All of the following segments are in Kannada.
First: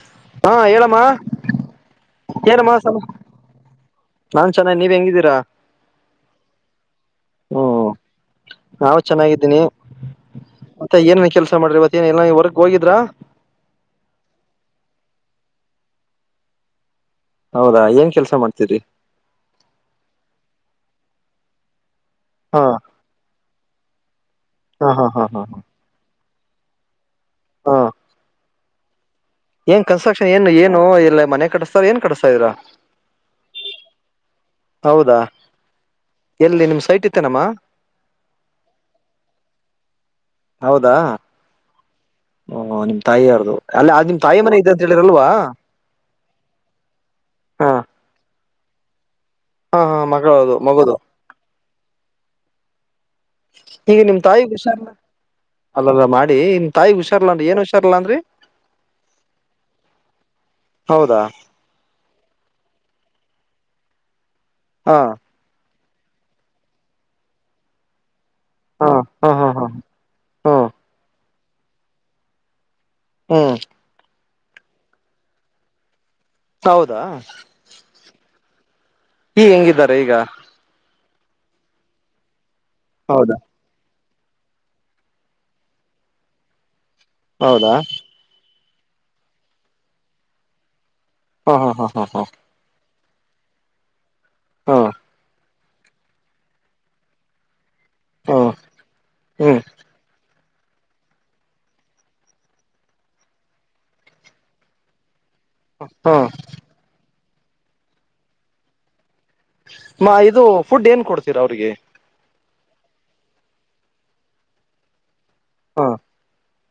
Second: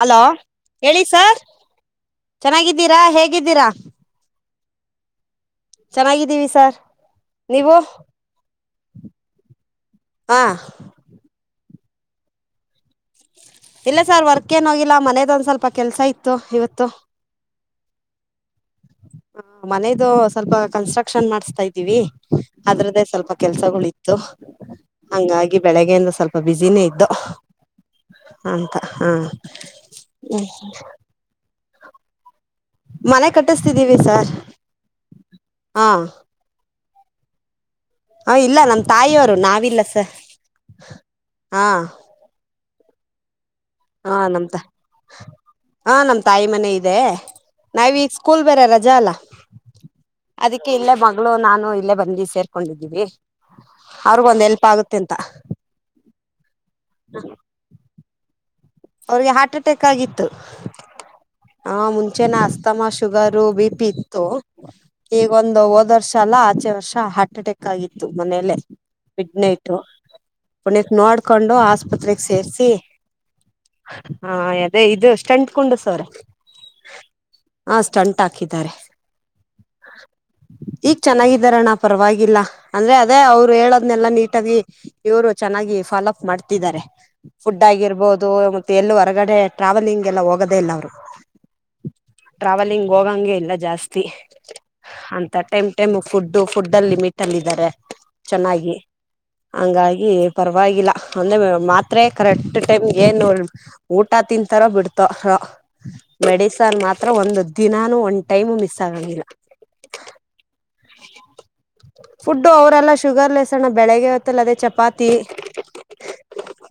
ಹಲೋ ಹಾ ಹೇಳಮ್ಮ ಹೇಳಿ ಸರ್ ಏನಮ್ಮ ಸಮ ಚೆನ್ನಾಗಿದ್ದೀರಾ ಹೇಗಿದ್ದೀರಾ ನಾನ್ ಚೆನ್ನಾಗ ನೀವ್ ಹೆಂಗಿದ್ದೀರಾ ಚೆನ್ನಾಗಿದ್ದೀವಿ ಸರ್ ಹ್ಮ ನೀವು ನಾವು ಚೆನ್ನಾಗಿದ್ದೀನಿ ಹಾ ಮತ್ತೆ ಏನ್ ಕೆಲ್ಸ ಮಾಡ್ರಿವತ್ತೇನ್ ಎಲ್ಲಾ ಹೊರ್ಗೆ ಹೋಗಿದ್ರಾ ಇಲ್ಲ ಸರ್ ವರ್ಕ್ ಏನ ಹೋಗಿಲ್ಲ ಮನದೊಂದ್ ಸ್ವಲ್ಪ ಕೆಲ್ಸ ಇತ್ತು ಇವತ್ತು ಹೌದಾ ಏನ್ ಕೆಲಸ ಮಾಡ್ತಾರೆ ಹ ಮನೇದು ಸ್ವಲ್ಪ ಕನ್ಸ್ಟ್ರಕ್ಷನ್ ಮಾಡ್ಸ್ತಾ ಇದ್ದೀವಿ ಹಾ ಅದ್ರದ್ದೇ ಸ್ವಲ್ಪ ಕೆಲ್ಸಗಳು ಇತ್ತು ಹಾ ಹಾ ಹಾ ಹಾ ಹಂಗಾಗಿ ಬೆಳಗ್ಗೆಯಿಂದ ಸ್ವಲ್ಪ ಬಿಸಿನೇ ಇದ್ದು ಹಾ ಅಂತ ಹ್ಮ್ ಏನ್ ಕನ್ಸ್ಟ್ರಕ್ಷನ್ ಏನು ಏನು ಇಲ್ಲ ಮನೆ ಕಡಿಸತಾರ ಏನ್ ಕಡಸ್ತಾ ಇದ್ರ ಮನೆ ಕಟ್ಟಿಸ್ತಿದ್ದೀವಿ ಸಾರ್ ಹೌದಾ ಹಾ ಎಲ್ಲಿ ನಿಮ್ ಸೈಟ್ ಇತ್ತೇನಮ್ಮ ಹ ಇಲ್ಲ ನಮ್ ತಾಯಿಯವರು ನಾವಿಲ್ಲ ಸ ಹಾ ಹ ನಿಮ್ ತಾಯಿ ಯಾರ್ದು ಅಲ್ಲ ಅ ಹಾ ನಿಮ್ ತಾಯಿ ನಮ್ ತ ಮನೆ ಇದೆ ಅಂತ ಹೇಳಿರಲ್ವಾ ಹಾ ನಮ್ ತಾಯಿ ಮನೆ ಇದೆ ಹಾ ನಾವೀಗ್ ಸ್ಕೂಲ್ ಬೇರೆ ರಜಾ ಅಲ್ಲಾ ಹಾ ಹಾ ಮಗಳದು ಅದಕ್ಕೆ ಮಗದು ಇಲ್ಲೇ ಮಗಳು ನಾನು ಇಲ್ಲೇ ಬಂದ್ವಿ ಸೇರ್ ಕೊಂಡಿದ್ದೀವಿ ಹೀಗ ನಿಮ್ ತಾಯಿ ಹುಷಾರ ಅಲ್ಲಲ್ಲ ಮಾಡ್ ಡೀನ್ ತಾಯಿಗ್ ಹುಷಾರಿಲ್ಲ ಅಂದ್ರಿ ಏನ್ ಹುಷಾರಿಲ್ಲ ಅಂದ್ರಿ ಅವ್ರಿಗೆ ಹಾರ್ಟ್ ಅಟ್ಯಾಕ್ ಆಗಿತ್ತು ಹೌದಾ ಹ ಮುಂಚೆನ ಅಸ್ತಮಸ್ ಶುಗರು ಬಿ ಪಿ ಇತ್ತು ಹಾ ಈಗ್ ಒಂದು ಹೋದರ್ಷ ವರ್ಷ ಅಲ್ಲ ಆಚೆ ವರ್ಷ ಹಾರ್ಟ್ ಅಟ್ಯಾಕ್ ಆಗಿತ್ತು ಮನೆಯಲ್ಲೇ ಹಾ ಹಾ ಮಿಡ್ ಹಾ ಹಾ ನೈಟ್ಪು ಹ್ಮ್ ಪುಣ್ಯಕ್ ನೋಡ್ ಕೊಂಡು ಆಸ್ಪತ್ರೆಗೆ ಸೇರ್ಸಿ ಹ್ಮ ಹಾ ಅದೇ ಇದು ಸಂಟ್ ಕುಂಡುಸ್ ಅವ್ರೆ ಹೌದಾ ತರೆ ಈ ಹೆಂಗಿದ್ದಾರೆ ಈಗ ಚೆನ್ನಾಗಿದ್ದಾರಣ್ಣ ಪರವಾಗಿಲ್ಲ ಅಂದ್ರೆ ಅದೇ ಹೌದಾ ಅವ್ರು ಹೇಳೋದ್ನೆಲ್ಲ ನೀ ನೀಟಾಗಿ ಇವರು ಚೆನ್ನಾಗಿ ಫಾಲೋ ಅಪ್ ಮಾಡ್ತಿದ್ದಾರೆ ಫುಡ್ ಹೌದಾ ಆಗಿರ್ಬೊದ್ ಮತ್ತೆ ಎಲ್ಲೂ ಹೊರ್ಗಡೆ ಟ್ರಾವೆಲಿಂಗ್ ಎಲ್ಲ ಹೋಗದೇ ಇಲ್ಲ ಅವರು ಹಾ ಹಾ ಹಾ ಹಾ ಹಾ ಹೋಗಂಗೆ ಇಲ್ಲ ಜಾಸ್ತಿ ಹಾ ಅಂತ ಟೈಮ್ ಟೈಮ್ ಫುಡ್ ಫುಡ್ ಅಲ್ಲಿ ಮಿಟ್ ಅಲ್ಲಿದ್ದಾರೆ ಹಾ ಚೆನ್ನಾಗಿ ಹ್ಮ್ ಹಂಗಾಗಿ ಪರ್ವಾಗಿಲ್ಲ ಅಂದರೆ ಮಾತ್ರರೆ ಕರೆಕ್ಟ್ ಟೈಮ್ ಏನ್ ಊಟ ತಿಂತಾರೋ ಬಿಡ್ತೋ ರೋ ಹಾ ಮೆಡಿಸನ್ ಮಾತ್ರ ಒಂದ್ ದಿನಾನು ಒಂದ್ ಟೈಮ್ ಮಿಸ್ ಆಗೋದಿಲ್ಲ ಮ ಇದು ಫುಡ್ ಏನ್ ಕೊಡ್ತೀರಾ ಅವ್ರಿಗೆ ಅವ್ರರೆಲ್ಲ ಶುಗರ್ ಲೆಸ್ಣ್ಣ ಬೆಳಗ್ ಹೊತ್ತಲ್ಲ ಅೇ ಚಪಾತಿ ಹಾ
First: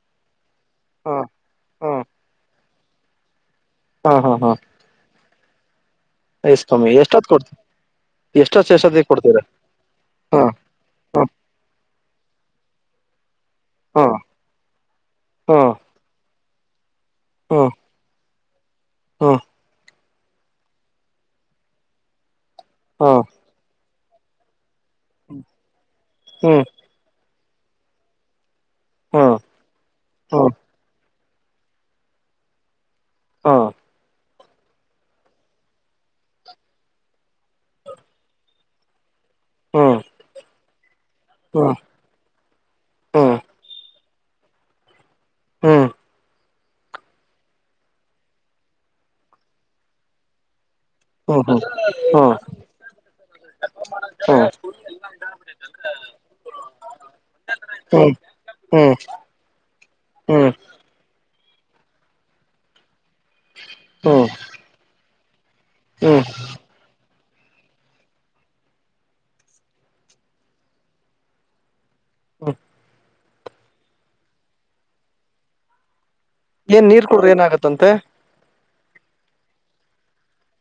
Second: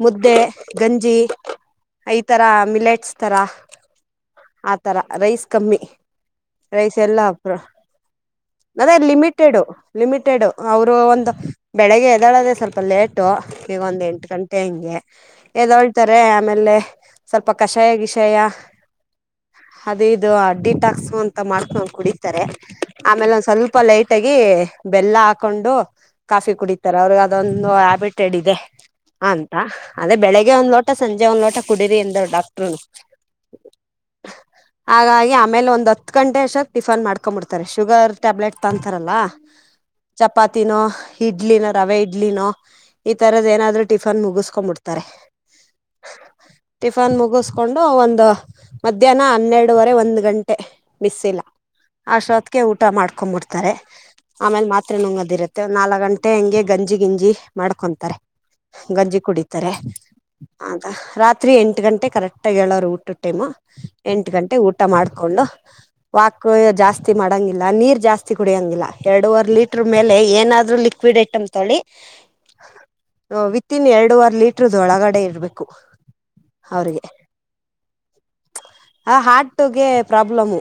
ಮುದ್ದೆ ಗಂಜಿ ಹಾ ಹಾ ಈ ತರ ಮಿಲೆಟ್ಸ್ ಥರ ಹಾ ಹಾ ಹಾ ಆತರ ರೈಸ್ ಕಮ್ಮಿ ಎಷ್ಟ ಸ್ವಾಮಿ ರೈಸ್ ಎಷ್ಟತ್ ಕೊಡ್ತ ಎಲ್ಲ ಎಷ್ಟ ಅದೇ ಲಿಮಿಟೆಡು ಲಿಮಿಟೆಡು ಅವರು ಹಾ ಒಂದು ಬೆಳಗ್ಗೆ ಎದಾಳದೆ ಸ್ವಲ್ಪ ಲೇಟು ಈಗ ಒಂದು ಹಾ ಎಂಟು ಗಂಟೆ ಹಿಂಗೆ ಹಾ ಎದೊಳ್ತಾರೆ ಆಮೇಲೆ ಸ್ವಲ್ಪ ಹಾ ಕಷಾಯ ವಿಷಯ ಹಾ ಅದೇ ಇ ಇದು ಡಿಟಾಕ್ಸ್ ಅಂತ ಮಾಡಕ್ ನ ಕುಡಿತಾರೆ ಹಾ ಆಮೇಲೆ ಒಂದ್ ಸ್ವಲ್ಪ ಸ್ವಲ್ಪ ಲೈಟ್ ಆಗಿ ಬೆಲ್ಲ ಹಾಕೊಂಡು ಕಾಫಿ ಹ್ಮ್ ಕುಡಿತಾರೆ ಅವ್ರ ಅದೊಂದು ಹ್ಯಾಬಿಟೆಡ್ ಇದೆ ಹಾ ಅಂತ ಅದೇ ಹಾ ಬೆಳಿಗ್ಗೆ ಒಂದ್ ಲೋಟಸ್ ಅಟ ಂ ನೋಟ ಕುಡಡಿರಿಂದ್ ಡಾಕ್ಟ್ರು ಹಾ ಹಾಗಾಗಿ ಆಮೇಲೆ ಒಂದ್ ಹತ್ತು ಗಂಟೆ ಅಕ್ ಟಿಫನ್ ಮಾಡ್ಕೊಂಡ್ಂಬಿಡ್ತಾರೆ ಶುಗರ್ ಟ್ಯಾಬ್ಲೆಟ್ ತಂತಾರಲ್ಲ ಹ್ಮ್ ಚಪಾತಿನೋ ಇಡ್ಲಿನೋ ಹ್ಮ್ ರವೆ ಇಡ್ಲಿನೋ ಹ್ಮ್ ಈ ಹ್ಮ್ ತರದ ಏನಾದ್ರು ಟಿಫನ್ ಮುಗಿಸ್ಕೊಂಡ್ಬಿಡ್ತಾರೆ ಹ್ಮ್ ಟಿಫನ್ ಮುಗಸ್ಕೊಂಡು ಒಂದು ಮಧ್ಯಾಹ್ನ ಹನ್ನೆರಡುವರೆ ಒಂದ್ ಗಂಟೆ ಬಿಸ್ಿಲ್ಲ ಹ್ಮ್ ಹ್ಮ್ ಹ್ಮ್ ಹ್ಮ್ ಹ್ಮ್ ಹ್ಮ್ ಆ ಶಾತ್ಗೆ ಊಟ ಮಾಡ್ಕೊ್ಂಬಿಡ್ತವಿ ಅಮೇಲೆ ಮಾತ್ರೆ ನಂಗದಿರುತ್ತೆ ನಾಲಕ್ ಗಂಟೆ ಹೆಂಗೆ ಗಂಜಿ ಗಿಂಜಿ ಮಾಡ್ಕೊಂತಾರೆ ಗಂಜಿ ಕುಡಿತಾರೆ ಹ್ಮ್ ಹ್ಮ್ ರಾತ್ರಿ ಎಂಟ್ ಗಂಟೆಗೆ ಕರೆಕ್ಟಾಗಿ ಹೇಳವ್ರೆ ಊಟದ ಟೈಮ ಹ್ಮ್ ಎಂಟ್ ಗಂಟೆಗೆ ಊಟ ಮಾಡ್ತ ಕೊಂಡು ಹ್ಮ್ ವಾಕು ಜಾಸ್ ಜಾಸ್ತಿ ಮಾಡಂಗಿಲ್ಲ ನೀರ್ ಜಾಸ್ ಕುಡಿಯಂಗಿಲ್ಲ ಎರಡುವರ್ ಲೀಟರ್ ಮೇಲೆ ಏನಾದ್ರು ಲಿಕ್ವಿಡ್ ಐಟಮ್ ತೊಗೋಳಿ ಹ್ಮ ಹ ವಿತ್ತಿನ ಎರಡುವರ್ ಲೀಟ್ರುದ್ ಒಳಗಡೆ ಇರ್ಬೇಕು ಏನ್ ನೀರ್ ಕುಡುದ್ರೆ ಏನಾಗುತ್ತಂತೆ ಆ ಹಾರ್ಟಗೆ ಪ್ರಾಬ್ಲಮು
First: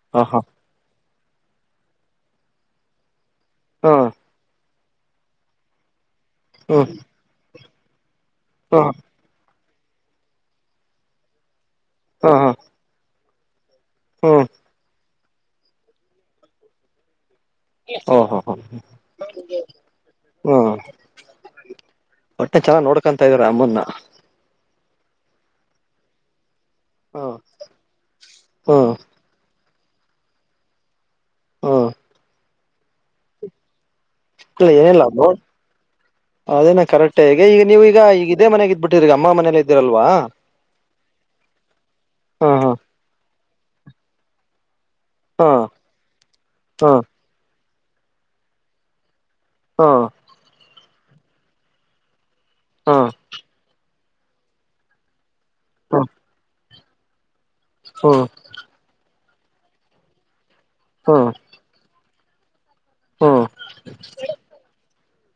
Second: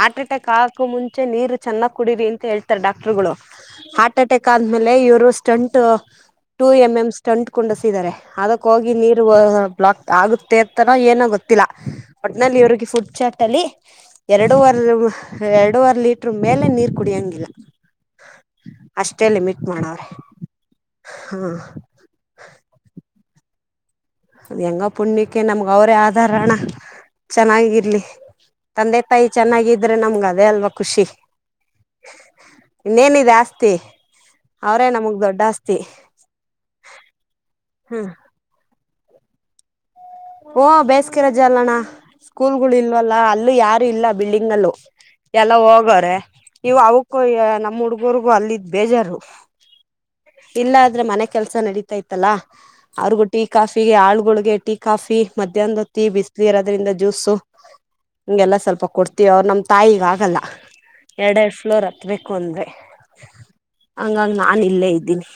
ಹಾರ್ಟ್ ಹ ಹಾ ಅಟ್ಯಾಕ್ ಆಗಕು ಮುಂ ಚೆ ನೀರು ಚೆನ್ನ ಕುಡೀರಿ ಅಂತ ಹೇಳ್ತಾರೆ ಡಾಕ್ಟ್ರುಗಳು ಹ್ಮ್ ಹಾರ್ಟ್ ಅಟ್ಯಾಕ್ ಅಂ ಅಮೇಲೆ ಇವ್ರು ಸ್ಟಂಟ್ ಟು ಹ್ಮ್ ಎಂ ಎಂ ಸ್ಟಂಟ್ ಕುಂಡುಸಿದರೆ ಅದಕ್ ಹಾ ಹೋಗಿ ನೀರು ವಾ ಲಾಕ್ ಆಗುತ್ತೆ ಅಂತಾನೋ ಏನೊ ಹಾ ಹಾ ಒಟ್ನಲ್ಲಿ ಇವರ್ಗೆ ಫುಡ್ ಚೆಕ್ ತಲ್ಲಿ ಹ್ಮ್ ಎರಡುವರ್ರು ಎರಡುವ್ರ್ ಲೀಟರ್ ಮೇಲೆ ನೀರ್ ಕುಡಿಅಂಗಿಲ್ಲ ಓ ಹ ಹ ಮಾಡವ್ರೆ ಹ್ಮ ಹಾ ಒಟ್ಟೆ ಚಲ ನೋಡ ಕಾಣ್ತಾಇದಿರಾ ಅಮ್ಮುನ್ನ ಆದ್ ಹೆಂಗ ಪುಣ್ಯಕ್ಕೆ ನಮ್ಗ ಅವರೇ ಆಧಾರ ಅಣ್ಣ ಹ್ಮ್ ಚೆನ್ನಾಗಿರ್ಲಿ ಹ್ಮ್ ತಂದೆ ತಾಯಿ ಚೆನ್ನಾಗಿದ್ ಆದ್ರೆ ನಮ್ಗ ಅದೇ ಅಲ್ವಾ ಖುಷಿ ಹ್ಮ್ ಇನ್ನೇನಿದೆ ಆಸ್ತಿ ಇಲ್ಲ ಅವ್ರೇ ಏನಿಲ್ಲ ನಮಗ್ ನೋ ದೊಡ್ಡ ಆಸ್ತಿ ಅದೇನ ಕರೆಕ್ಟಗ ಈಗ ನೀವ ಹ್ಮ ಈಗ್ ಇದೇ ಮನೆಗ್ ಇದ್ಬಿಟ್ ಗ ಅಮ್ಮ ಮನೆಲೆ ಇದ್ದಿರಲ್ವ ಒ ಬೇಸಿಗೆ ರಜೆ ಅಲ್ಲಣ್ಣ ಹಾ ಸ್ಕೂಲ್ ಹಾ ಗಳು ಇಲ್ವಲ್ಲ ಅಲ್ ಯಾರು ಇಲ್ಲ ಬಿಲ್ಡಿಂಗ್ ನಲ್ಲು ಹಾ ಎಲ್ಲ ಹೋಗವ್ರೆ ಇವು ಹಾ ಅವಕ್ಕೂ ನಮ್ಮ್ ಹುಡ್ಗ್ ಇವ್ರಗೂ ಅಲ್ಲಿದ್ದ್ ಬೇಜಾರು ಹಾ ಇಲ್ಲ ದ್ ಅಂದ್ರೆ ಮನೆ ಕೆಲಸ ನಡೀತಾತ್ತಲ್ಲಾ ಹಾ ಆ್ರಗೊಟ್ಟಿ ಕಾಫಿಗೆ ಆಳು ಗುಡಗೇಟಿ ಕಾಫಿ ಮಧ್ಯಾಹ್ನದ ಹೊತ್ತಿ ಹ್ಮ್ ಬಿಸಿಲು ಇರೋದ್ರಿಂದ ಜ್ಯೂಸ್ು ಹ್ಮ್ ಹಂಗೆಲ್ಲ ಸ್ವಲ್ಪ ಕೊಡ್ತ ಅವ್ರು ನಮ್ಮ ತಾಯಿಗ ಆಗಲ್ಲ ಹ್ಮ್ ಎರಡು ಎರಡು ಫ್ಲೋರ್ತ್ತ ಕತ್ಬೇಕು ಅಂದರೆ ಹ್ಮ್ ಹಂಗಂಗ ನಾನ ಇಲ್ಲೇ ಇದ್ದೀನಿ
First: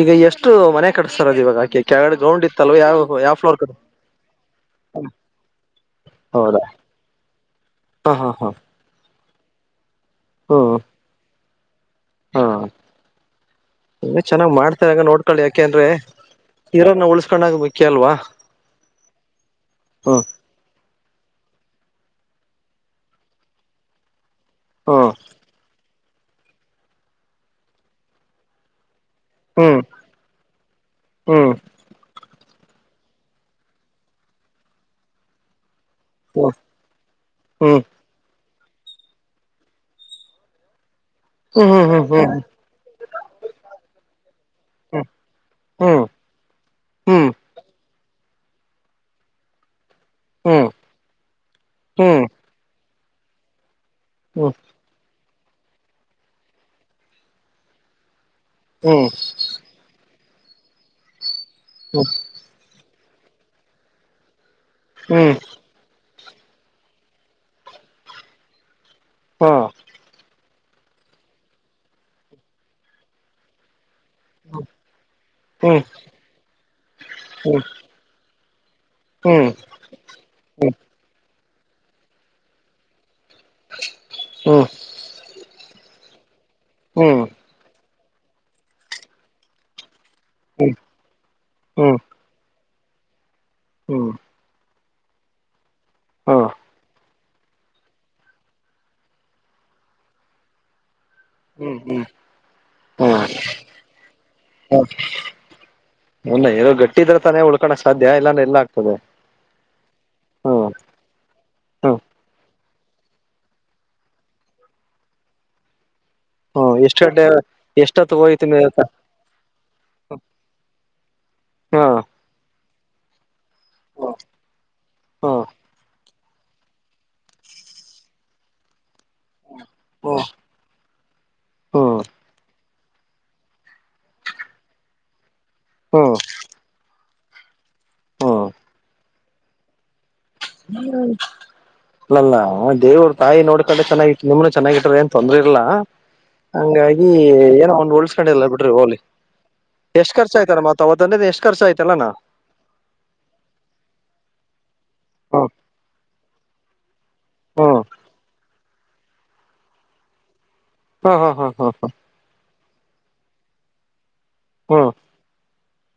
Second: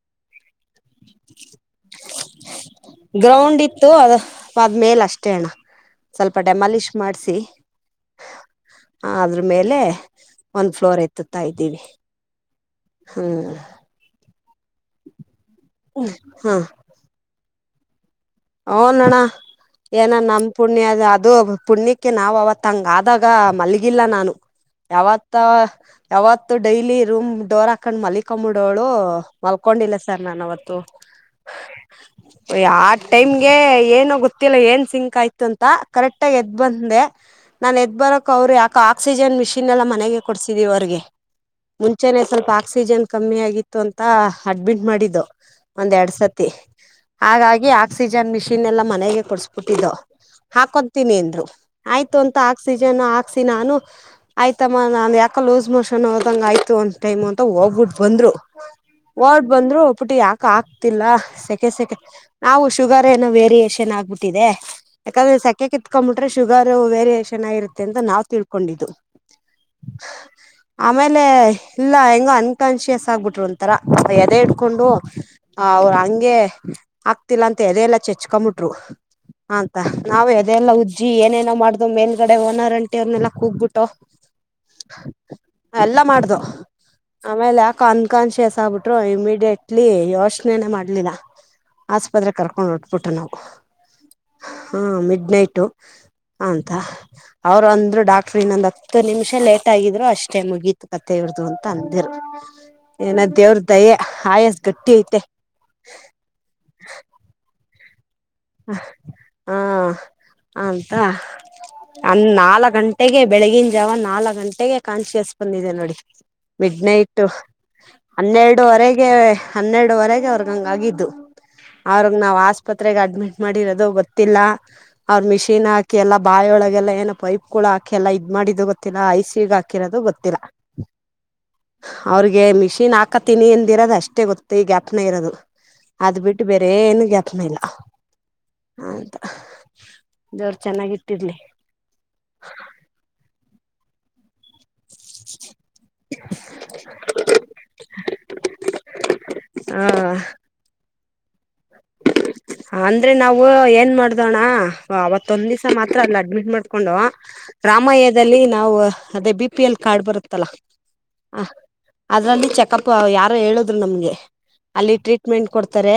ಈಗ ಎಷ್ಟು ಮನೆ ಕಡಿಸ್ತಾರದು ಇವಾಗ ಆಕೆ ಕೆಳಗಡೆ ಗೌಂಡ್ ಇತ್ತಲ್ವ ಯಾವ ಯಾವ ಫ್ಲೋರ್ ಗ್ರೌಂಡ್ ಕಡೆ ಇತ್ತು ಅದು ಅದ್ಮೇಲೆ ಅಷ್ಟೇ ಅಣ್ಣ ಸ್ವಲ್ಪ ಹೌದಾ ಡೆಮಾಲಿಶ್ ಮಾಡ್ಸಿ ಹಾ ಹಾ ಹಾ ಆದ್ರ ಮೇಲೆ ಒಂದ್ ಹ್ಮ್ ಫ್ಲೋರ್ ತ್ತತ ಇದ ಇ ಹಾ ಹ್ಮ್ ಇನ್ನು ಚೆನ್ನಾಗ್ ಮಾಡ್ ನೋಡ್ಕೊಳ್ಳಿ ಯಕೆ ಹದ್ರೆ ಇರೋರ್ನ ಉಳಿಸಸ್ಕೊಂಡ್ಗ್ಬೇಕು ಕೆಲ್ವಾ ಹಓೋಣ್ಣ ಏನ ನಮ ಪುಣ್ಯದ ಅದು ಪುಣ್ಯಕ್ಕೆ ನಾವ್ ಅವತ್ ಹಂಗ ಆದಾಗ ಮಲ್ಗಿಲ್ಲ ನಾನು ಹ್ಮ್ ಯಾವತ್ತ ಯಾವತ್ತು ಡೈಲಿ ರೂಮ್ ಡೋರ್ ಹಾಕೊಂಡ್ ಮಲ್ಲಿಕಂಬಡೋಳು ಹ್ಮ್ ಮಲ್ಕೊಂಡಿಲ್ಲ ಸರ್ ನಾನವತ್ತು ಹ್ಮ್ ಒ ಆ ಟೈಮ್ಗೆ ಏನು ಗೊತ್ತಿಲ್ಲ ಏನ್ ಸಿಂಕ ಆಯ್ತು ಅಂತ ಕರೆಕ್ಟ್ ಆ ಹ್ಮ್ ಎದ್ ಬಂದೆ ನಾ ಹ್ಮ್ ಎದ್ ಬರಕ ಅವರು ಯಾ ಆಕ್ಸಿಜನ್ ಮಿಷಿನ್ ಎಲ್ಲ ಮನೆಗೆ ಕೊಡ್ಸಿದೀವಿ ಅವರಿಗೆ ಹ್ಮ್ ಹ್ಮ್ ಹ್ಮ್ ಮುಂಚೆನೆ ಹ್ಮ್ ಸ್ವಲ್ಪ ಆಕ್ಸಿಜನ್ ಕಮ್ಮಿ ಆಗಿತ್ತು ಅಂತ ಅಡ್ಮಿಟ್ ಹ್ಮ್ ಮಾಡಿದ್ದು ಒಂದ್ ಹ್ಮ್ ಎರಡ್ ಸತಿ ಹಾಗಾಗಿ ಜಾನ್ ಮಿಷಿನ್ ಎಲ್ಲ ಮನೆಗೆ ಕೊಡಸ್್ಬಿಟ್ಟಿದ್ದು ಹ್ಮ್ ಹಕ್ಕೋತೀನಿ ಅಂದ್ರು ಆಯ್ತು ಹ್ಮ್ ಅಂತ ಆಕ್ಸಿಜನ್ ಜನ್ ಹಾಕ್ಸಿ ನಾನು ಹ್ಮ್ ಆಯ್ತಮ್ಮ ನಾನು ಯಾ ಕೋ ಲೂಸ್ ಮೋಷನ್ ಆದಂಗ ಆಯ್ತು ಒಂದು ಟೈಮ್ ಅಂತ ಹೋಗ್ಬಿಟ್ ಬಂದ್ರು ಹ್ಮ್ ಓಡ್ ಬಂದ್ರು ಪುಟಿ ಯಾ ಆಗ್ತಿಲ್ಲ ಸೆಕ್ ಸೆಕೆ ಸೆಕೆ ಹ್ಮ್ ಆ ಉಷ್ ಶುಗರ್ ಏನೋ ವೇರಿಯೇಷನ್ ಆಗ್ಬಿಟ್ಟಿದೆ ಹ್ಮ್ ಎಕಂದ್ರೆ ಸೆಕೆ ಕಿತ್ಕೊ ಶುಗರ್ ವೇರಿಯೇಷನ್ ಆಗಿರುತ್ತೆ ಅಂತ ನಾವು ತಿಳ್ಕೊಂಡಿದ್ದು ಹಾ ಆಮೇಲೆ ಇಲ್ಲ ಹೆಂಗ ಅನ್ಕಾನ್ಷಿಯಸ್ ಆಗ್ಬಿಟ್ರು ಒಂತರ ಎದೆ ಇಡ್ಕೊಂಡು ಹ್ಮ್ ಅವರು ಹಂಗೆ ಆಗ್ತಿಲ್ಲ ಹ್ಮ್ ಅಂತ ಚೆಚ್ಚ್ ಕಮುಟ್ ಹ್ಮ್ ಅಂತ ನಾವ ಎದೆ ಎಲ್ಲಾ ಉಜ್ಜಿ ಏನೇನು ಮಾಡುದು ಮೇಲ್ಗಡೆ ಒನ್ರರ್ ಆಂಟಿ ಅವ್ರನ್ನಲ್ಲ ಕುಗ್ಬಿಟ್ಟು ಹ್ಮ್ ಹ್ಮ್ ಎಲ್ಲ ಮಾಡ್ದ ಹ್ಮ್ ಆಮೇಲೆ ಯಾಕ ಕನ್ ಕಾನ್ ಶೇಸ್ ಆಗ್ಬಿಟ್ರು ಇಮಿಡಿಯೇಟ್ಲಿ ಯೋಚನೆನೆ ಹ್ಮ್ ಮಾಡ್ಲಿಲ್ಲ ಹ್ಮ್ ಕರ್ಕೊಂಡ್ಡೋಬಿಟ್ಟ ನಾವು ಹ್ಮ್ ಹಾ ಮಿಡ್ ನೈಟು ಹಾ ಹಂತ ಅವ್ರು ಅಂದ್ರು ಡಾಕ್ಟ್ರು ಇನ್ನೊಂದು ಹತ್ತು ನಿಮಿಷ ಲೇಟ್ ಆಗಿದ್ರು ಅಷ್ಟೇ ಮುಗೀತು ಕಥೆ ಇರದು ಅಂತ ಹ್ಮ್ ಹ್ಮ್ ಅಂದಿರು ಏನ ಹ್ಮ್ ದೇವ್ರ ದಯ ಆಯಾಸ ಗಟ್ಟಿ ಐತೆ ಟ್ಟಿ ಇದ್ರ ತಾನೇ ಉಳ್ಕ ಸಾಧ್ಯ ಇಲ್ಲಾಂದ್ರೆ ಎಲ್ಲ ಆಗ್ತದೆ ಹ ಹ್ಮ್ ಅಂತ ಹ್ಮ್ ಅನ್ ನಾಲ ಗಂಟೆಗೆ ಬೆಳಿಗಿನ ಜಾವ ನಾಲ್ಕು ಗಂಟೆಗೆ ಕಾನ್ಶಿಯಸ್ ಬಂದಿದೆ ನೋಡಿ ಹ್ಮ್ ಮಿಡ್ ಎಷ್ಟ್ ನೈಟ್ ಗಂಟೆ ಎಷ್ಟೊತ್ತು ಹೋಯ್ತೀನಿ ಹ್ಮ ಹನ್ನೆರಡುವರೆಗೆ ಹನ್ನೆರಡುವರೆಗೆ ಅವ್ರಗ ಹಂಗ ಆಗಿದ್ದು ಹ್ಮ ಅವ್ರಗ್ ನಾವ್ ಆಸ್ಪತ್ರೆಗೆ ಅಡ್ಮಿಟ್ ಮಾಡಿರೋದು ಗೊತ್ತಿಲ್ಲ ಅವ್ರು ಹ್ಮ್ ಮಿಷಿನ್ ಹಾಕಿ ಎಲ್ಲ ಬಾಯೊಳಗೆ ಎಲ್ಲ ಏನ ಪೈಪಗಳು ಹಾಕಿ ಎಲ್ಲ ಇದ್ ಮಾಡಿದ ಗೊತ್ತಿಲ್ಲ ಐ ಸಿಗ್ ಹಾಕಿ ಹಾಕಿರದು ಹ್ಮ್ ಗೊತ್ತಿಲ್ಲ ಹ್ಮ್ ಅವ್ರಿಗೆ ಮಿಷಿನ್ ಹಾಕ ಅಕ್ಕತಿನಿ ಎಂದಿರೋದು ಅಷ್ಟೇ ಗೊತ್ತ ಈ ಗ್ಯಾಪ್ನ ಇರೋದು ಹ್ಮ್ ಅದ್ ಬಿಟ್ಟು ಬೇರೆ ಏನು ಗಾಪ್ನ ಇಲ್ಲ ಅಂತ ದೇವ್ರು ಚೆನ್ನಾಗಿಟ್ಟಿರ್ಲಿ ಇಲ್ಲಲ್ಲ ದೇವ್ರ ತಾಯಿ ನೋಡ್ ಕಡೆ ಚೆನ್ನಗಿತ್ ನಿಮ್ನೆ ಚೆನ್ನಾಗಿಟ್ರ ಏನ್ ತೊಂದ್ರೆ ಇಲ್ಲ ಹಂಗಾಗಿ ಏನೋ ಒನ್ ಹೂಳುಳ್ಸ್ಕೊಂಡಿಲ್ಲ ಬಿಡ್ರಿ ಹೋಗಲಿ ಹ ಎಷ್ಟ್ ಖರ್ಚು ಆಯ್ತಾರ ಮತ್ತ ಅವತ್ ದನ್ನೆದೆ ಎಷ್ಟು ಖಚ್ಚು ಆಯುತ್ ಅಂದ್ರೆ ನಾವು ಏನ್ ಮಾಡ್ದೋಣ ಅವತ್ ಹ್ಮ್ ತೊಂದಿಸ ಮಾತ್ರ ಅಡ್ಮಿಟ್ ಮಾಡಕೊಂಡ ವಾ ಹ್ಮ್ ರಾಮಯ್ಯದಲ್ಲಿ ನಾವು ಅದೇ ಬಿ ಪಿ ಎಲ್ ಕಾರ್ಡ್ ಬರುತ್ತಲ್ಲಾ ಹಾ ಹಾ ಹಾ ಹಾ ಹಾ ಪಪ್ಪ ಯಾರೋ ಹೇಳುದ್ರು ನಮ್ಗೆ ಅಲ್ಲಿ ಟ್ರೀಟ್ಮೆಂಟ್ ಕೊಡ್ ತರೆ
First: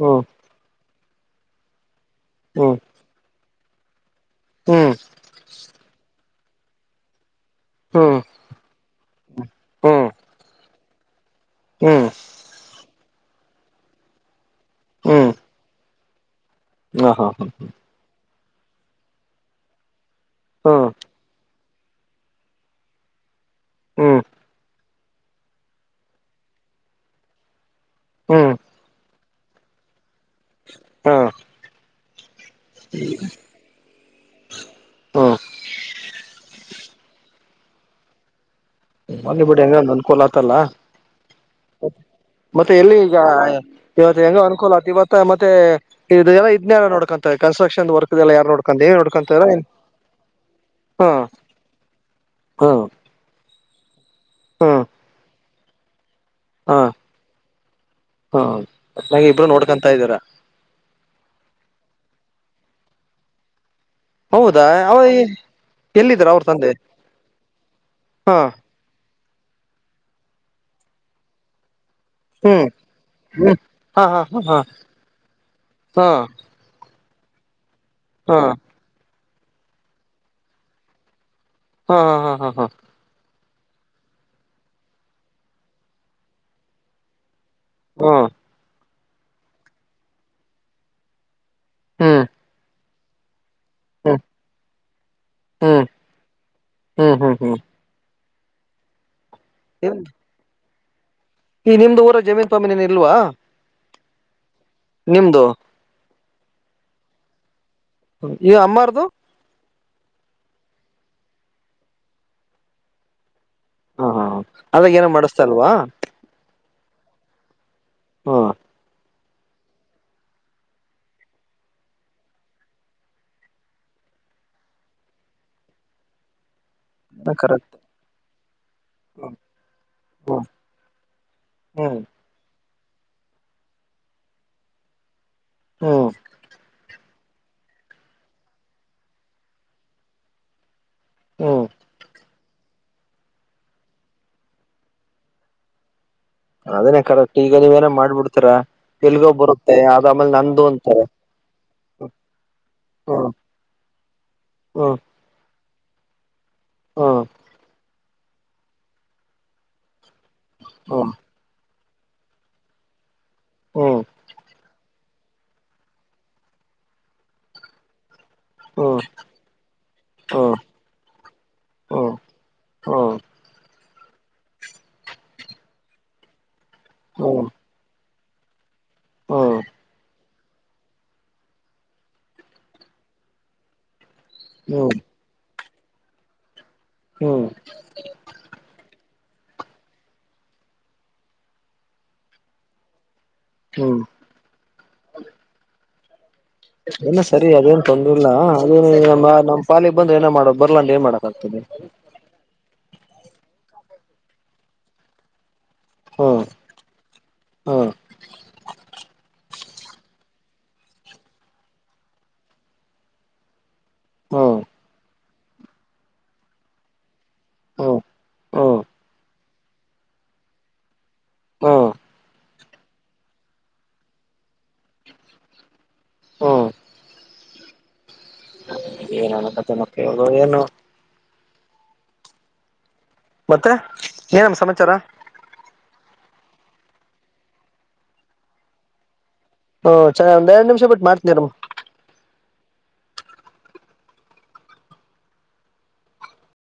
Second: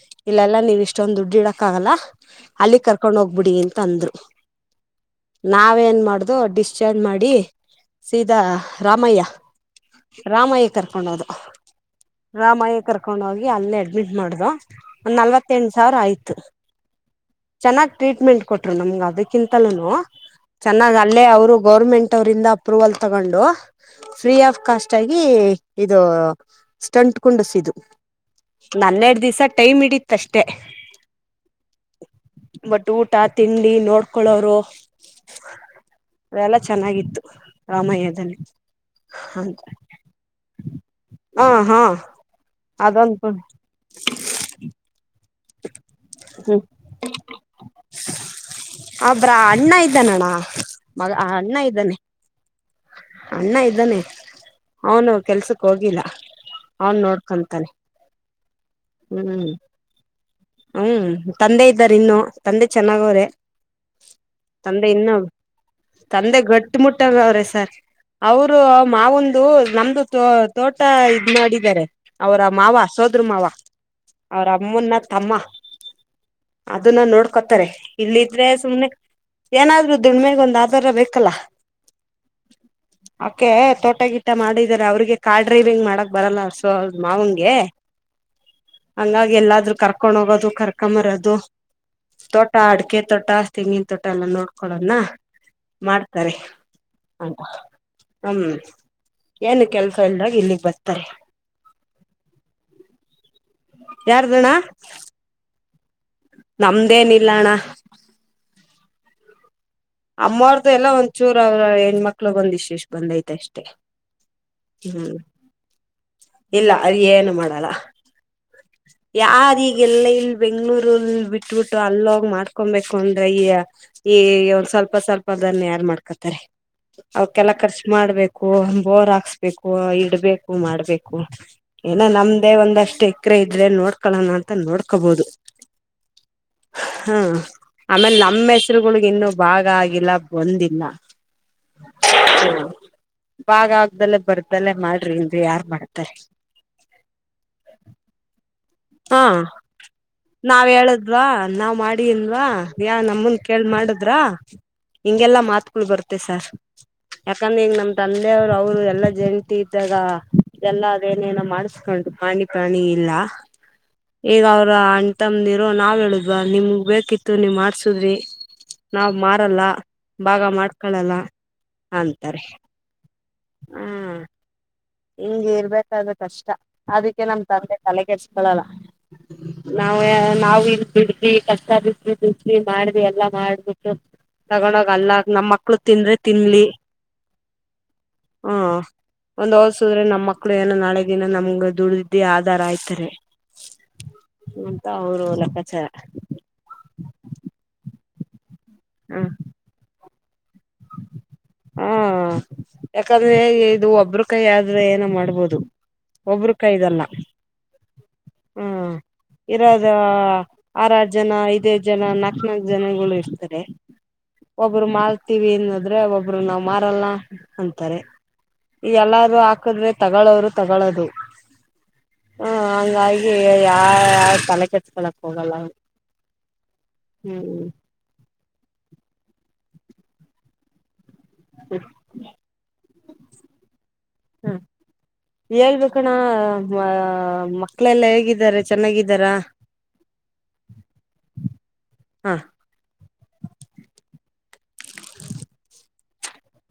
ಬೂಹ್ ಇಲ್ಲೆಲ್ಲಾ ನೀವು ಇಷ್ಟೊಂದ ದುಡ್ ಇಡಕ್ ಆಗಲ್ಲ ಅಲ್ಲಿ ಕರ್ಕೊಂಡ್ ಹೋಗ್ಬುಡಿ ತಂದ್ರೂ ಹ್ಮ್ ನಾವೇನ್ ಮಾಡು ಅದು ಡಿಸ್ಚಾರ್ಜ್ ಮಾಡಿ ಹ್ಮ್ ಸೀದಾ ರಾಮಯ್ಯ ಹ್ಮ್ ರಾಮಯ್ಯ ಕರ್ಕೊಂಡೋದ ಹ್ಮ್ ಹ್ಮ್ ರಾಮಾಯಕರ್ ಕರ್ಕೊಂಡ್ ಹೋಗಿ ಅಲ್ಲೇ ಅಡ್ಮಿಟ್ ಮಾಡ್ವೊ ಹ್ಮ್ ನಾಲ್ವಂತೆಟ್ಟು ಸಾವ್ರ ಆಯ್ ತ್ ಹಾ ಹಾ ಹಾ ಹ್ಮ ಕೊಟ್ರು ನಮ್ಗೆ ಅದಕ್ಕಿಂತಲೂನು ಹ್ಮ್ ಚೆನ್ನಾಗ್ ಅಲ್ಲೇ ಅವ್ರು ಗೌರ್ಮೆಂಟ್ ಅವ್ರಿಂದ ಅಪ್ರೂವಲ್ ತಗೊಂಡು ಹ್ಮ್ ಫ್ರೀ ಆಫ್ ಕಾಸ್ಟ್ ಅಷ್ಟಾಗಿ ಇದು ಸ್ಟಂಟ್ ಕೊಂಡುಸಿದ್ದು ಹ್ಮ್ ನನ್ನೆರಡ್ ದಿವ್ಸ ಟೈಮಿಡಿತ್ ಕಷ್ಟೇ ಹಾ ಎ ಬಟ್ ಊಟ ತಿಂಡಿ ನೋಡ್ಕಳೋರು ಹ್ಮ್ ಅವೆಲ್ಲ ಚೆನ್ನಾಗಿತ್ತು ರಾಮಯದಲ್ಲಿ ಹೋಗ್ಲಿ ಬಿಡಿ ಹೆಂಗ ಒಂದ್ ಅನುಕೂಲ ಆತಲ್ಲ ಹಾ ಹಾ ಮತ್ತೆ ಎಲ್ಲಿ ಈಗ ಅದೊಂದು ಇವತ್ತು ಹೆಂಗ ಅನುಕೂಲ ಆ ಇವತ್ ಮತ್ತೆ ಇಲ್ಲ ಹ್ಮ್ ಇದನ್ನಲ್ಲ ನೋಡ್ಕೊಂತ ಕನ್ಸ್ಟ್ರಕ್ಷನ್ ವರ್ಕ್ ಯಾರು ನೋಡ್ಕ ಏನ್ ಒಬ್ರ ನೋಡ್ಕೊಂತಲ್ಲ ಅಣ್ಣ ಇದ್ದಾನಣ್ಣ ಹಾ ಮಗ ಅಣ್ಣ ಇದ್ದಾನೆ ಹಾ ಅಣ್ಣ ಇದ್ದಾನೆ ಹಾ ಹೌನು ಕೆಲ್ಸ ಹೋಗಿಲ್ಲ ಹಾ ಅವನ್ ನೋಡ್ಕೊಂತಾನೆ ಹಾ ಒಟ್ನಾಗಿ ಇಬ್ರು ಹ್ಮ್ ನೋಡ್ಕೊಂತಾ ಇದ್ದೀರಾ ಹ್ಮ್ ತಂದೆ ಇದ್ದಾರೆ ಇನ್ನು ತಂದೆ ಚೆನ್ನಾಗವ್ರೆ ಹೌದಾ ತಂದೆ ಅವ ಇನ್ನು ಆ ಎಲ್ಲಿದ್ದರ ಅವ್ರ ತಂದೆ ಗಟ್ಟ ಮುಟ್ಟಾಗ ಅವ್ರೆ ಹಾ ಅವರು ಮ ನಾವೊಂದು ನಮ್ದು ತೋ ತೋಟ ಇದ ಮಾಡಿದ್ದಾರೆ ಅವರ ಹ್ಮ್ ಮಾವ ಸೋದ್ರ ಮಾವ ಹ್ಮ್ ಹಾ ಹಾ ಹಾ ಅವರ ಹಾ ಅಮ್ಮನ ತಮ್ಮ ಹಾ ಅದನ್ನ ನೋಡ ಕೊತ ರೆ ಹಾ ಇಲ್ಲಿದ್ರೆ ಸುಮ್ನೆ ಏನಾದ್ರೂ ಧೂಡ್ಮೆಗೆ ಒಂದ್ ಆಧಾರ ಬೇಕಲ್ಲಾ ಹಾ ಹಾ ಹಾ ಹಾ ಹಾ ಕೆ ತೋಟಗೀಟ ಮಾಡಿದರೆ ಅವ್ರಿಗೆ ಕಾರ್ ಡ್ರೈವಿಂಗ್ ಮಾಡಕ್ ಬರಲ್ಲ ಸೊ ಮಾವನ್ಗೆ ಹಾ ಹಂಗಾಗಿ ಎಲ್ಲಾದ್ರು ಕರ್ಕೊಂಡ್ ಹೋಗೋದು ಕರ್ಕೊಂಬರೋದು ಹ್ಮ್ ತೋಟ ಅಡಿಕೆ ತಟಾ ತೆಂಗಿನ ತೋಟ ಹ್ಮ್ ಎಲ್ಲ ನೋಡ್ಕೊಳನ್ನ ಮಾಡ್ತಾರೆ ಹ್ಮ್ ಹ್ಮ್ ಹ್ಮ್ ಹ್ಮ ಏನು ಕೆಲ್ಸ ಹ್ಮ್ ಇಲ್ದಾಗ ಇಲ್ಲಿಗ್ ಬರ್ ತ್ತಾಎ ಈ ನಿಮ್ದ್ ಊರಗ ಜಮೀನು ಪಾಮಿನೆನು ಇಲ್ವಾ ಯಾರ್ದ ಅಣ ನಿಮ್ದು ನಮ್ದೇನ್ ಇಲ್ಲ ಅಣ ಈ ಅಮ್ಮಾರದುು ಅಮ್ಮವ್ರ್ದು ಎಲ್ಲ ಒಂದ್ ಚೂರ ಅವ್ರ ಹೆಣ್ ಮಕ್ಳು ಒಂದು ಇಷ್ಟು ಇಷ್ಟು ಬಂದೈತ ಅಷ್ಟ್ ಹಾ ಹಾ ಅದಾಗ ಏನೋ ಮಾಡಿಸ್ತ ಇಲ್ವಾ ಅದ ಏನು ಮಾಡಲ್ಲ ಹಾ ಯಾರೀಗ ಎಲ್ಲ ಇಲ್ ಬೆಂಗ್ಳೂರಲ್ಲಿ ಬಿಟ್ಬಿಟ್ಟು ಅಲ್ಲೋಗ ಮಾಡ್ಕೊಬೇಕೊಂಡ್ರೆ ಈ ಈ ಒಂದ ಸ್ವಲ್ಪ ಸ್ವಲ್ಪ ಅದನ್ನ ಯಾರ್ ಮಾಡ್ಕೊತಾರೆ ಅವಕ್ಕೆಳ ಕರೆಕ್ಟ್ ಖರ್ಚು ಮಾಡ್ಬೇಕು ಬೋರ್ ಹಾಕ್ಸ್ಬೇಕು ಹ್ಮ್ ಇಡ್ಬೇಕು ಮಾಡ್ಬೇಕು ಹ್ಮ್ ಎಲ ನಮ್ದೇ ಒಂದಷ್ಟ ಟೆಕ್ ಎಕ್ರರೆ ಇದ್ರೆ ನೋಡ್ಕೊಳ್ಳೋಣ ಅಂತ ನೋಡ್ಕೋಬಹುದು ಹ್ಮ್ ಹಾ ಆಮೇಲೆ ನಮ್ಮ ಹೆಸರುಗಳಿಗಿನ್ನು ಇನ್ನುೂ ಭಾಗ ಆಗಿಲ್ಲ ಬಂದಿಲ್ಲ ಹ್ಮ್ ಹ್ಮ ಬಾಗ ಆಗ್ದಲೆ ಬರ್ದಲೇ ಮಾಡ್ರಿ ಅಂದ್ರೆ ಯಾರ್ಮಡತಾರೆ ಅದೇನೋ ಕರೆಕ್ಟ್ ಈಗ ನೀವೇನೋ ಹಾ ಅದ ಆಮೇಲೆ ನಂದು ನಾವ್ ಅಂತಾರೆ ಹೇಳದ್ವಾ ನಾವ್ ಮಾಡಿ ಅಂದ್ವ ಯ ಹ್ಮ್ ನಮ್ಮನ್ ಕೇಳ್ಮಾಡುದ್ರಾ ಹ್ಮ್ ಹಿಂಗೆಲ್ಲಾ ಮಾತ್ ಳ್ ಬರುತ್ತೆ ಸರ್ ಹ್ಮ್ ಯಾಕಂದ್ರಿಗ್ ನಮ್ ತಂದ್ ವ್ರ್ ಅವ್ರು ಎಲ್ಲಾ ಜಂಟಿ ಇದ್ದಾಗ ಎಲ್ಲ ಹ್ಮ್ ಅದೇನೇನೊ ಮಾಡ್ಸ್ ಕೊಂಡ್ ಪಾಣಿ ಪ್ರಾಣಿ ಲ್ಲಾ ಹ್ಮ್ ಈಗವ್ರ್ ಅಣ್ ತಮ್ದಿರೋ ನಾವ್ ಹೇಳುದ್ವ ನಿಮಗ್ಬೇಕಿತ್ತು ನೀವ್ ಮಾಡ್ಸುದ್ರಿ ಹ್ಮ್ ಹ್ಮ್ ನಾವ್ ಮಾರಲ್ಲ ಭಾಗ ಹ್ಮ್ ಮಾಡ್ಕಳಲ್ಲ ಹ್ಮ್ ಅಂತಾರೆ ಹ್ಮ್ ಹ್ಮ್ ಹ್ಮ್ಮ್ ಇಂಗಿರ್ಬೇಕಾದ್ರೆ ಕಷ್ಟ ಅದಕ್ಕೆ ಹ್ಮ್ ನಮ್ಮಂದೆ ತಲೆ ಕೆಡ್ಸ್ ಕೊಳಲ್ಲ ನಾವ್ಯಾ ನಾವಿಡ್ದಿದ್ವಿ ಕಷ್ಟ ಬಿದ್ಬಿಟಿದ್ವಿ ಎಲ್ಲಾ ಮಾಡ್ಬಿಟ್ಟು ಹ್ಮ್ ತಗೊಂಡೋಗಲ್ಲಾಕ್ ನಮ್ಮಕ್ಳು ತಿಂದ್ರೆ ತಿನ್ಲಿ ಹ್ಮ್ ಒಂದೋಸ್ ದ್ರೆ ನಮ್ಮಕ್ಕ್ಳು ಏನೋ ನಾಳೆ ದಿನ ನಮ್ಗ ದುಡ್ಡಿ ಆಧಾರ ಆಯ್ತಾರೆ ಹ್ಮ್ ಅಂತ ಅವ್ರು ಲೆಕ್ಕಾಚಾರ ಏನೋ ಸರಿ ಅದೇನ್ ತೊಂದ್ರಿಲ್ಲಾ ಹಮ್ ಹ ನಮ್ಮ ನಂಪಾಲಿಗ್ ಬಂ ಏನೋ ಮಾಡದ್ ಬರ್ಲ ಅಂದ್ರ್ ಎಮ್ಮಾಡದ್ ಬತ್ತದೆ ಹಾ ಯಾಕಂದ್ರೆ ಇದು ಒಬ್ಬ್ರುಕೈಯಾದ್ರೆ ಏನೋ ಮಾಡ್ಬೋದು ಹ್ಮ್ ಒಬ್ರುಕೈದಲ್ಲ ಹ್ಮ್ ಹ್ಮ್ ಇರೋದ ಆರಾರ್ಜನಾ ಐದೈದ್ಜನ ನಾಕ್ನಾಕ್ಜನಗಳು ಇರ್ತಾರೆ ಹ್ಮ್ ಒಬ್ರು ಮಾಲ್ತಿವಿ ಅನ್ನದ್ರೆ ಒಬ್ ಒಬ್ರು ನಾವ್ ಮಾರಲ್ಲ ಅಂತಾರೆ ಹ್ಮ್ ಹ್ಮ್ ಎಲ್ಲಾರೂ ಹಾಕದ್ರೆ ತಗಳವ್ರು ತಗಳದು ಹ್ಮ್ ಹ ಅಂಗಾಗಿ ಯಾಯಾರ್ ತಲೆ ಕೆಡ್ಸ್ಕೊಳಕ್ಕೊಗಲ್ಲ ಹ್ಮ್ ಹ್ಮ್ ಏನೇನೋ ಕತೇನಪ್ಪಾ ಇವ್ರ್ದು ಏನೋ [unintelligible] ಮತ್ತೆ ಹ್ಮ ಏನಮ್ಮ ಸಮಾಚಾರ ಹೇಳ್ಬೇಕಣ ಮ ಮಕ್ಳೆಲ್ಲಾ ಹೇಗಿದ್ದಾರೆ ಚೆನ್ನಾಗಿದ್ದಾರ ಹಓ ಚೆನ್ನ ಒಂದ್ ಎರಡ್ ನಿಮಿಷ ಬಿಟ್ಟು ಮಾಡ್ತನರ ಹಾ